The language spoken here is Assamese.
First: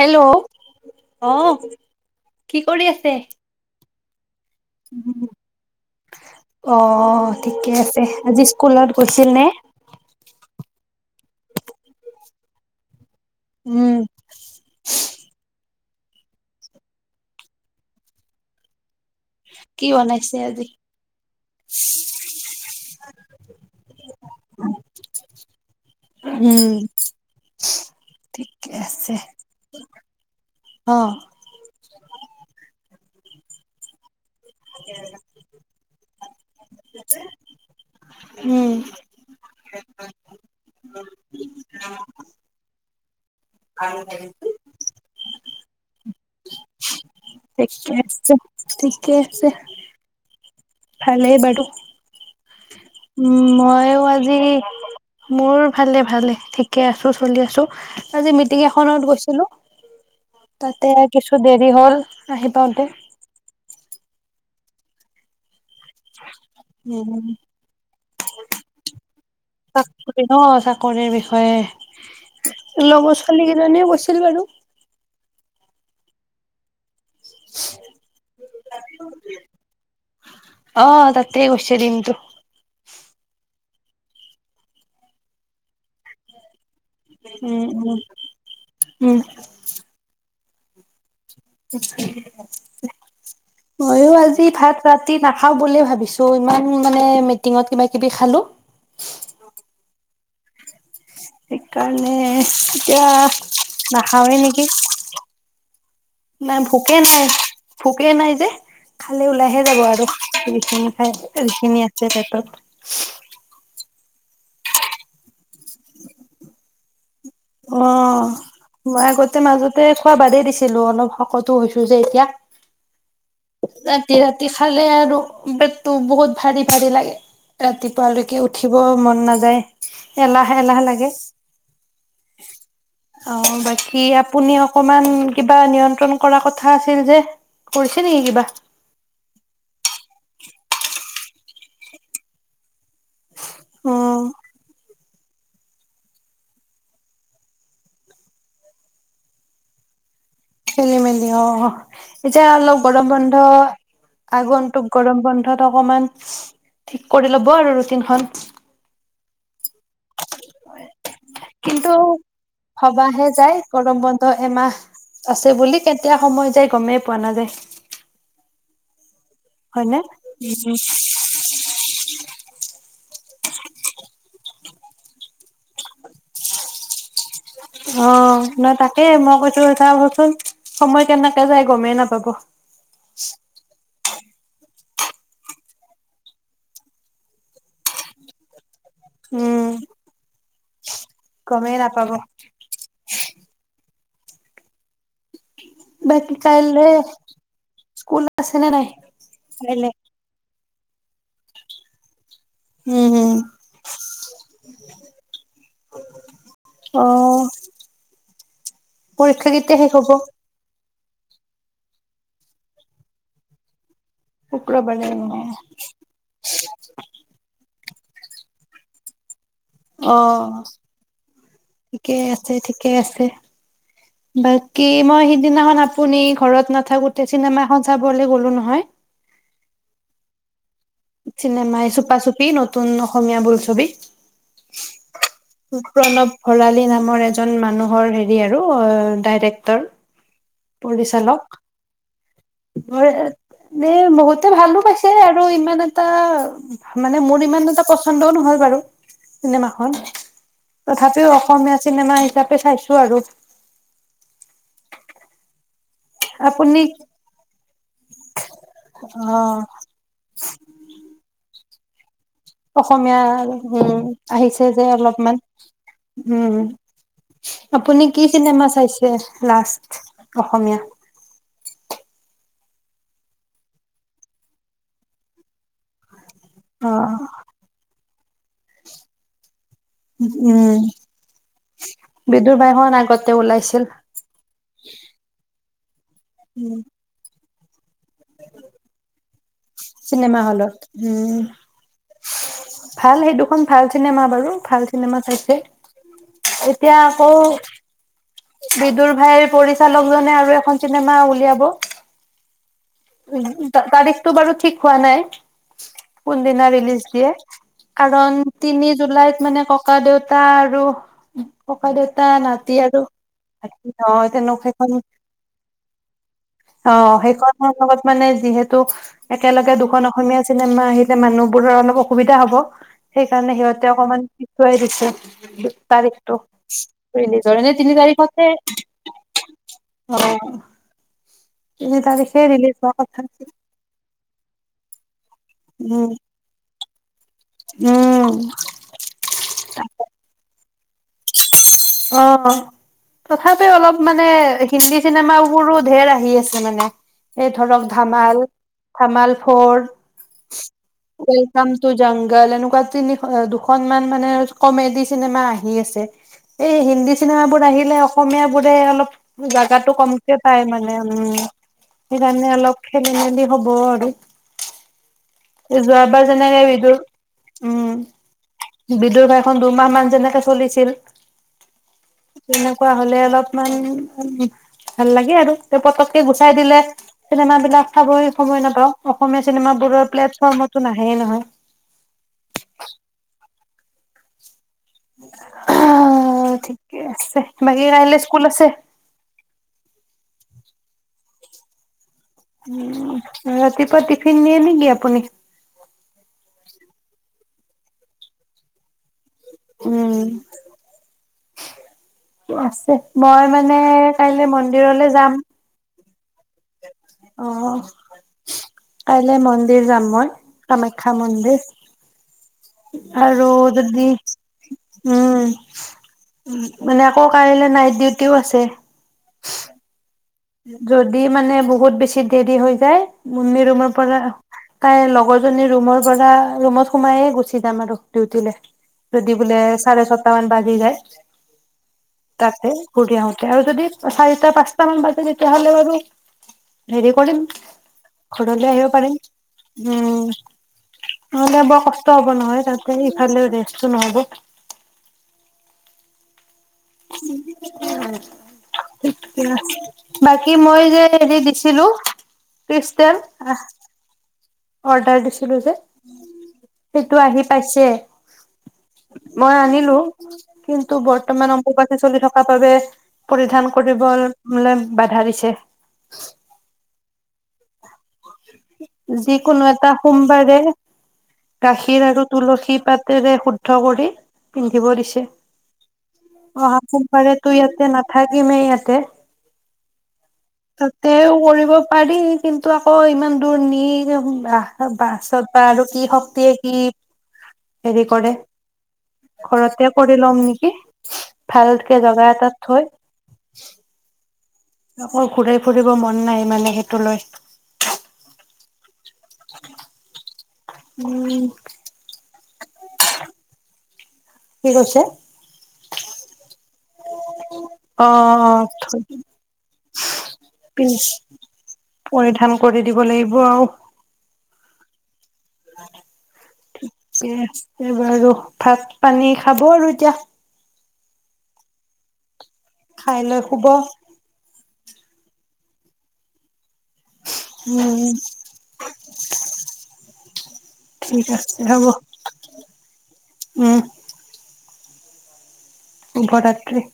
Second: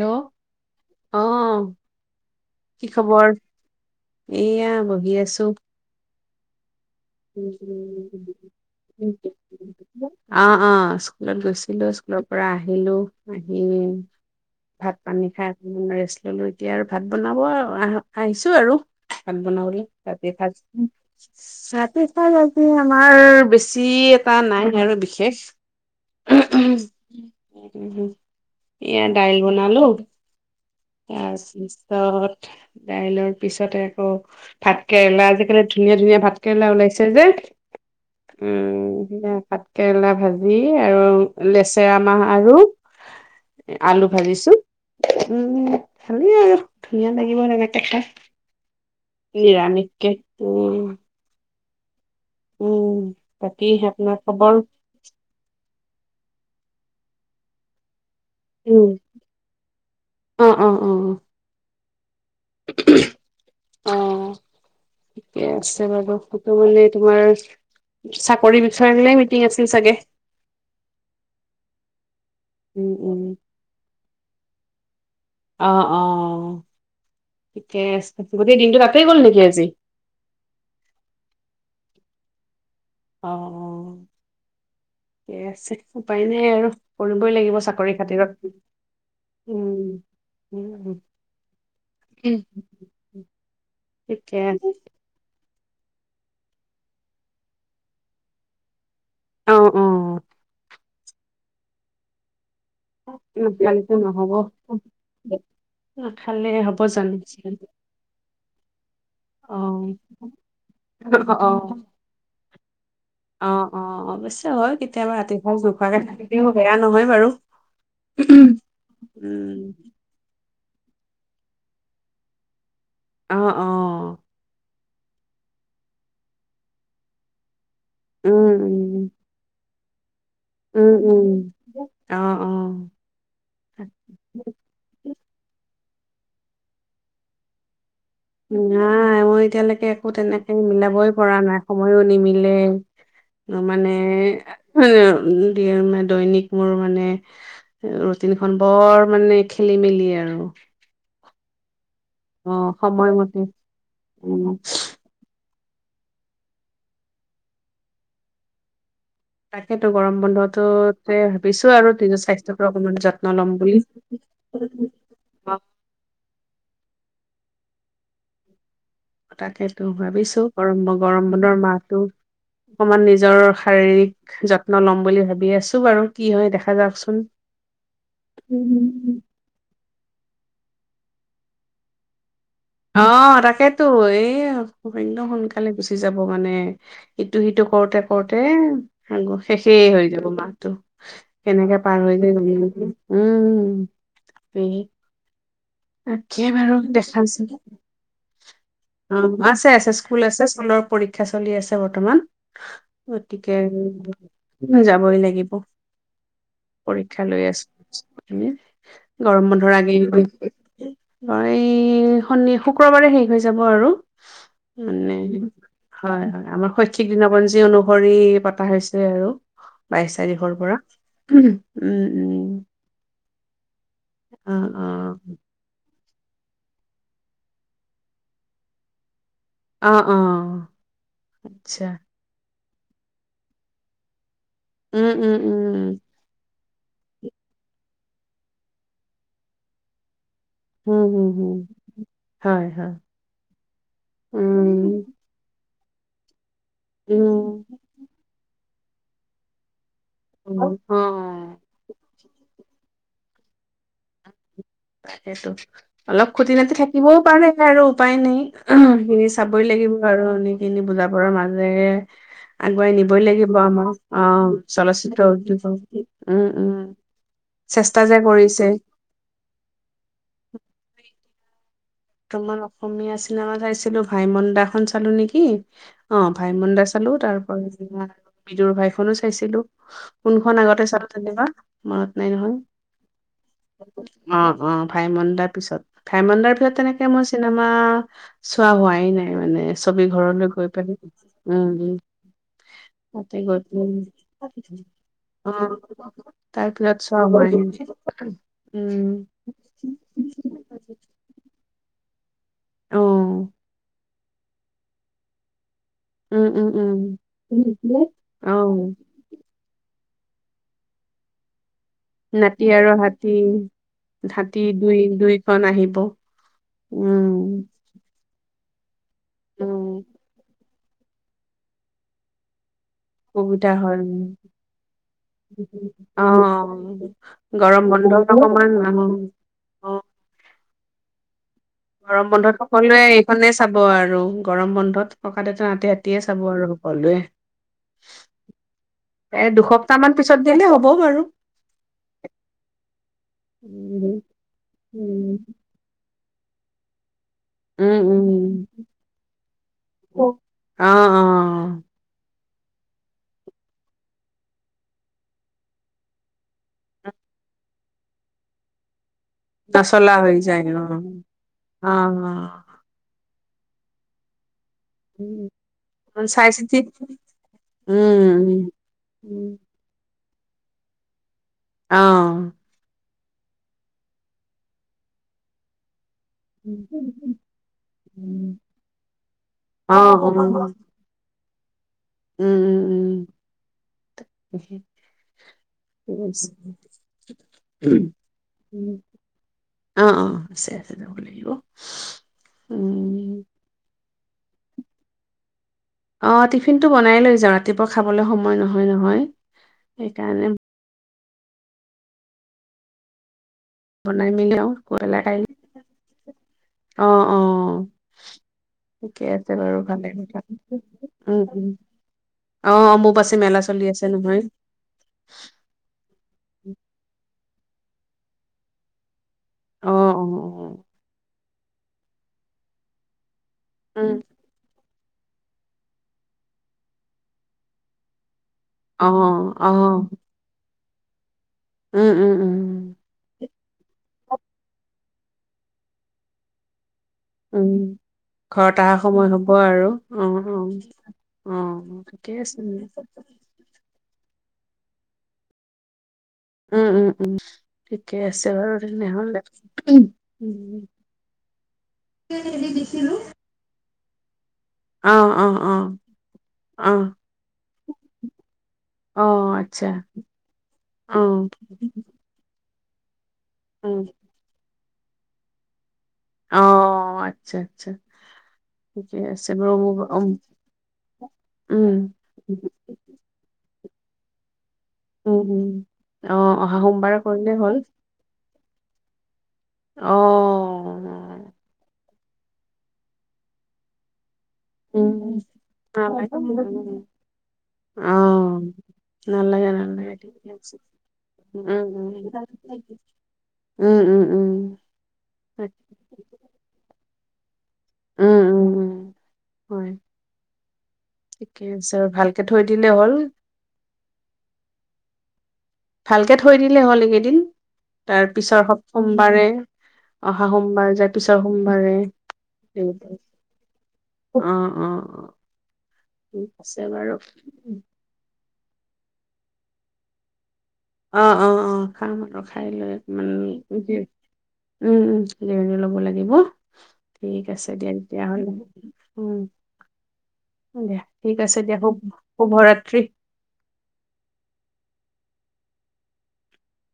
হেল্ল' অ অহ কি কৰি আছে? এয়া বহি আছো। অ ঠিকে আছে আজি স্কুলত গৈছিল নে? অ অ। স্কুলত গৈছিলো, স্কুলৰ পৰা আহিলো। আহিলো উম ভাত পানী খাই হুম ৰেচ ইস্তল লৈ এতিয়া আৰু ভাত বনাব আৰু, আহ, আহিছো আৰু। ভাত বনাবলে কি ৰাতি বনাইছে সাজ, আজি? চাত। পিছফাল ৰাতি আমাৰ বেছি এটা নাই আৰু বিশেষ, উম উঃ উঃ, ঠিকে এয়া আছে দাইল বনালো। অ তাৰ পিছত দাইলৰ। পিছতে আকৌ। ভাত কেৰেলা আজিকালি ধুনীয়া ধুনীয়া ভাত কেৰেলা ওলাইছে যে, উম ভাত কেৰেলা ভাজি আৰু লেচেৰা মাহ আৰু। আলু ভাজিছো, উ। ভালে আৰু ধুনীয়া লাগিব এনেকে খাই থিক। ইৰাণীক কে ভালে বাৰু উম বাকী মইও আপোনাৰ আজি খবৰ মোৰ ভালে ভালে ঠিক ঠিকে আছোঁ চলি আছোঁ আজি মিটিং উম এখনত গৈছিলো অ অ তাতে কিছু দেৰি হ'ল আহি পাওতে অ ঠিকে আছে বাৰু সেইটো মানে তোমাৰ উম চাকৰি বিষয়ালে মিটিং আছিল চাগে চাকৰি ন চাকৰিৰ বিষয়ে উম উম লগৰ ছোৱালী কেইজনীও কৈছিল বাৰু অহ অ ঠিকে আছে গোটেই দিনটো তাতেই গ'ল নেকি আজি অ তাতে গৈছে দিনটো অ অ ঠিক আছে উপায় নাই আৰু কৰিবই লাগিব উম চাকৰি উম খাতিৰত উম উম উম উ মইও ঠিকে আজি আছে ভাত ৰাতি না খাও বুলিয়ে ভাবিছো ইমান মানে মিটিঙত কিবা কিবি খালো অ অ সেইকাৰণে এতিয়া নাখালেতো নহ'ব নাখাওঁৱে নেকি নাখালে নাই হ'ব ভোকে জানো নাই ভোকে নাই যে খালে অ ওলাইহে যাব আৰু যিখিনি খাই অ অ যিখিনি আছে পেটত অ অ অৱশ্যে হয় কেতিয়াবা ৰাতি নোখোৱাকে থাকি দিও বেয়া নহয় বাৰু অ মই আগতে উম মাজতে খোৱা বাদেই দি ছিলো অলপ শকতটো হৈছো যে এতিয়া অ অ ৰাতি ৰাতি খা লে আৰু পেটটো বহুত ভাৰি ভাৰি লাগে। ৰাতিপুৱালৈকে উম উঠিব মন নাযায় [unintelligible] এলাহ এলাহ উম উম লাগে উম অ অ বাকী আপুনি অকমান অ কিবা নিয় ম কৰা কথা আছিল যে পৰি নাই মই এতিয়ালৈকে একো তেনে মিলাবই পৰা নাই সময়ো নিমিলে মানে অ উম দিয়ে মানে দৈনিক মোৰ মানে ৰুটিন খন বৰ মানে খেলি মেলি আৰু খেলি মেলি ইঅ এতিয়া অ অলপ গৰম সময়মতে বন্ধ, উম, আগন্তুক গৰম বন্ধ তত অকমান ঠিক কৰি ল'ব আৰু ৰুটিনখন। তাকেতো গৰম বন্ধটোত ভাবিছোঁ আৰু কিন্তু নিজৰ স্বাস্থ্যত অকমান ভবাহে যত্ন ল'ম যায় বুলি। গৰম বন্ধ এমাহ আছে বুলি কেতিয়া সময় যায় গমেই পোৱা নাযায়। তাকেইতোঁ, হয়নে? ভাবিছোঁ, উম গৰম ব গৰম বন্ধৰ মাহটো অকমান নিজৰ শাৰীৰিক যত্ন ল'ম বুলি ভাবি আছোঁ বাৰু, কি হয় দেখা যাওকচোন। অ' নহৈ তাকে, মই কৈছোঁ এটা হ'বচোন। সময় কেনেকে যায় গমেই নাপাব। অ' তাকেতো এই একদম সোনকালে গুচি যাব মানে, ইটো সিটো কৰোঁতে কৰোঁতে। আকৌ উম, শেষেই হৈ যাব মাহটো। গমেই কেনেকে পাৰ নাপাব। হৈ যায় গমেই নাপাও, উম! সেই বাকী একে বাৰু কাইলে দেখাচোন, স্কুল আছে নে নাই? অ আছে কাইলে। আছে স্কুল আছে স্কুলৰ পৰীক্ষা চলি আছে বৰ্তমান। উম, উম, গতিকে যাবই লাগিব, পৰীক্ষা লৈ অ', আছোঁ আমি গৰম পৰীক্ষা বন্ধৰ কেতিয়া শেষ আগে হ'ব? এই শনি, শুক্ৰবাৰে শেষ হৈ যাব আৰু। শুক্ৰবাৰে মানে অ'। হয়, হয় আমাৰ শৈক্ষিক দিনপঞ্জী অনু ভৰি পতা হৈছে আৰু বাইশ অ তাৰিখৰ পৰা উম ঠিকেই উম আছে, ঠিকেই আছে, অ অ বাকী মই সিদিনাখন আপোনাৰ পোনি ঘৰত নাথাকোতে, চিনেমাখন চাবলে গ'লো নহয়। অ'! অ'! চিনেমা আচ্ছা এই চুপা চুপী নতুন নতুন অসমীয়া বোলছবি উম! উম! উম! ভৰালি নামৰ এজন মানুহৰ হেৰি আৰু, ডাইৰেক্টৰ। উম হম পৰিচালক, হম হয় হয় এনে বহুতে উম ভালোঁ পাইছে, আৰু ইমান এটা তা মানে মোৰ উম ইমান এটা পচন্দও নহ'ল বাৰু। চিনেমাখন! উম অ তথাপিও অসমীয়া চিনেমা হিচাপে চাইছোঁ। আৰু। সেইটো অলপ খুতি নাতি আপুনি থাকিবও পাৰে আৰু, উপায় নাই, সেইখিনি অ চাবই লাগিব আৰু সেখিনি, বুজাবোৰৰ মাজেৰে। আগুৱাই নিবই অসমীয়া লাগিব আমাৰ উম অ আহিছে যে চলচ্চিত্ৰ অলপমান উদ্যোগক উম চেষ্টা আপুনি যে কি কৰিছে চিনেমা চাইছে লাষ্ট অসমীয়া অকমান অসমীয়া চিনেমা চাইছিলো ভাই মন্দা খন চালো নেকি অ ভাইমন্দা অ চালো তাৰ পৰা বিদুৰ ভাইখনো চাইছিলো কোনখন উম আগতে চালো তেনেবা মনত নাই নহয় বিদুৰ বাইখন আগতে ওলাইছিল অ অ ভাইমন্দাৰ পিছত ভাইমন্দাৰ ভিতৰত উম তেনেকে মই চিনেমা চোৱা হোৱাই নাই মানে ছবি চিনেমা ঘৰলৈ গৈ হলত পেলাই উম উম ভাল সেই তাতে গৈ দুখন ভাল পেলাই চিনেমা বাৰু ভাল চিনেমা অ চাইছে তাৰ এতিয়া পিছত চোৱা আকৌ হোৱাই নাই উম বিদুৰ ভাইৰ পৰিচালকজনে আৰু এখন চিনেমা উলিয়াব অ উম তা তাৰ ৰি তো বাৰু ঠিক খোৱা নাই কোন উম উম দিনা উম ৰিলিজ দিয়ে কাৰণ অ তিনি জুলাইত মানে ককা দেউতা আৰু ককাই দেউতা নাতি আৰু ন ন তেওঁন হাতী সেইখন দুই দুইখন আহিব অ সেইখন উম লগত মানে যিহেতু ত একেলগে দুখন উম অসমীয়া আছিল চিনেমা আহিলে মানুহবোৰৰ অলপ অসুবিধা হ'ব সেইকাৰণে সুবিধা সিহঁতে হয় উম অকমান পিছোৱাই দিছে অ তাৰিখটো লিজৰনে গৰম তিনি বন্ধত তাৰিখতে অকমান অ অ তিনি গৰম তাৰিখে বন্ধত ৰিলিজ হোৱা সকলোৱে কথা আছিল। এইখনে চাব আৰু গৰম বন্ধত ককা দেউতা নাতি উম। সেতিয়ে চাব আৰু অলোৱে উম এ দুসপ্তাহ মান পিছত দিলে হ'ব হ'ব বাৰু অ তথাপি অলপ উম মানে হিন্দী চিনেমা উম বোৰো ধেই আহি আছে জানানে এই ধৰক উম ধামাল উম ধামাল ফৰ অ অ ওৱেলকাম টু জংগল এনেকোৱা তিনি দুখন মান মানে কমেডি চিনেমা আহি আছে এই হিন্দী চিনেমাবোৰ আহিলে অসমীয়া বোৰে অলপ জাগাটো নচলা কমকে হৈ পাই যায় অ মানে উম অ সেইকাৰণে অলপ খেলি মেলি হব আৰু উম যোৱাবাৰ অকন চাই যেনেকে চিতি বিদুৰ উম উ বিদুৰ ভাইখন দুমাহ মান যেনেকে চলিছিল তেনেকুৱা হলে অলপ মান ভাল লাগে আৰু পতকে গুচাই দিলে অ চিনেমাবিলাক চাবই সময় অ নাপাওঁ। অসমীয়া চিনেমাবোৰৰ অ প্লেটফৰ্মতো নাহেয় নহয় উম উম উম। ঠিক আছে ঠিকে আছে বাকী কাইলে স্কুল আছে অ অ আছে আছে যাব লাগিব উম ৰাতিপুৱা টি টিফিন নিয়ে নেকি আপুনি অ টিফিনটো বনাই লৈ যাওঁ ৰাতিপুৱা খাবলৈ সময় নহয় নহ! হয় উম সেইকাৰণে। আছে মই মানে! মানে বনাই কাইলৈ মেলি আৰু গৈ মন্দিৰলে পেলাই যাম। কাইলৈ [unintelligible] অ অঁ ঠিকে কাইলে আছে বাৰু মন্দিৰ যাম ভালে মই কথা কামাখ্যা উম মন্দিৰ উম অ অম্বুবাচী আৰু মেলা চলি আছে যদি নহয় উম মানে আকৌ। কাইলে নাইট ডিউটিও আছে। অঁ অঁ। যদি মানে। বহুত বেছি দেৰি হৈ যায়। মন্দিৰ ৰ উম পৰা, তাইৰ লগৰ জনী ৰুমৰ পৰা ৰুমত সোমাইয়ে গুচি যাম আৰু ডিউটিলৈ।। অ যদি বোলে অ চাৰে ছটা মান বাজি যায়। উম উম তাতে উম ঘুৰি আহোতে আৰু যদি চাৰিটা পাঁচটা মান বাজি। তেতিয়া হ'লে বাৰু! হেৰি কৰিম উম ঘৰলৈ ঘৰত আহিব অহা পাৰিম। সময় হ'ব আৰু অ উম অ অ নহ'লে বৰ কষ্ট ঠিকে হব আছে নহয় তাতে ইফালে ৰেষ্টটো নহ'ব উম উম উম ঠিকে আছে বাৰু তেনেহলে বাকী উম মই যে হেৰি দিছিলো দিছিলো কিষ্টেল আহ। অ অৰ্ডাৰ অ দিছিলো অ যে অ সেইটো আহি পাইছে। অ মই আচ্ছা আনিলো কিন্তু অ বৰ্তমান অম্বোবাচি চলি থকা বাবে পৰিধান উম কৰিবলে। বাধা দিছে। অঁহ আচ্ছা আচ্ছা। ঠিকে আছে যিকোনো বাৰু এটা মোৰ উম সোমবাৰে। গাখীৰ আৰু উম তুলসী পাতেৰে শু। ঠ কৰি। পিন্ধিব দিছে, উম অ অহা সোমবাৰে সোনবাৰে তই কৰিলেই হ'ল ইয়াতে নাথাকিমে ইতে। ক। অ তাতেও কৰিব পাৰি। কিন্তু আকৌ ইমান দূৰ নি বা উম বাছত বা আৰু কি হক। অ নালাগে নালে ন ঘৰতে কৰি ল'ম নেকি উ উ ভালকে জেগা এটাত থৈ উম, উম। উম উম। আকৌ ঘূৰাই ফুৰিব মন নাই মানে সেইটো লৈ। উম উম উম। হয়। উম কে হৈছে আৰু ভাল তকে থৈ দিলে হ'ল। কি কৈছে। ভালকে থ- থৈ দিলে হ'ল এইকেইদিন অ তাৰ পিছৰ সোমবাৰে, অহা পিন সোমবাৰ যাৰ পিছৰ সোমবাৰে, পৰিধান কৰি দিব লাগিব অ। অ ঠিক আছে বাৰু কেছে বাৰু। ভাত পানী খাব আৰু এতিয়া। অ অ, অ খাম আৰু। খাই লৈ খাই লৈ শুব মানে কি উম, উম। জিৰণি লব লাগিব। ঠিক আছে দিয়া উম তেতিয়াহলে উম। দিয়া ঠিক আছে দিয়া শু শুভ ৰাত্ৰি। উম শুভৰাত্ৰি।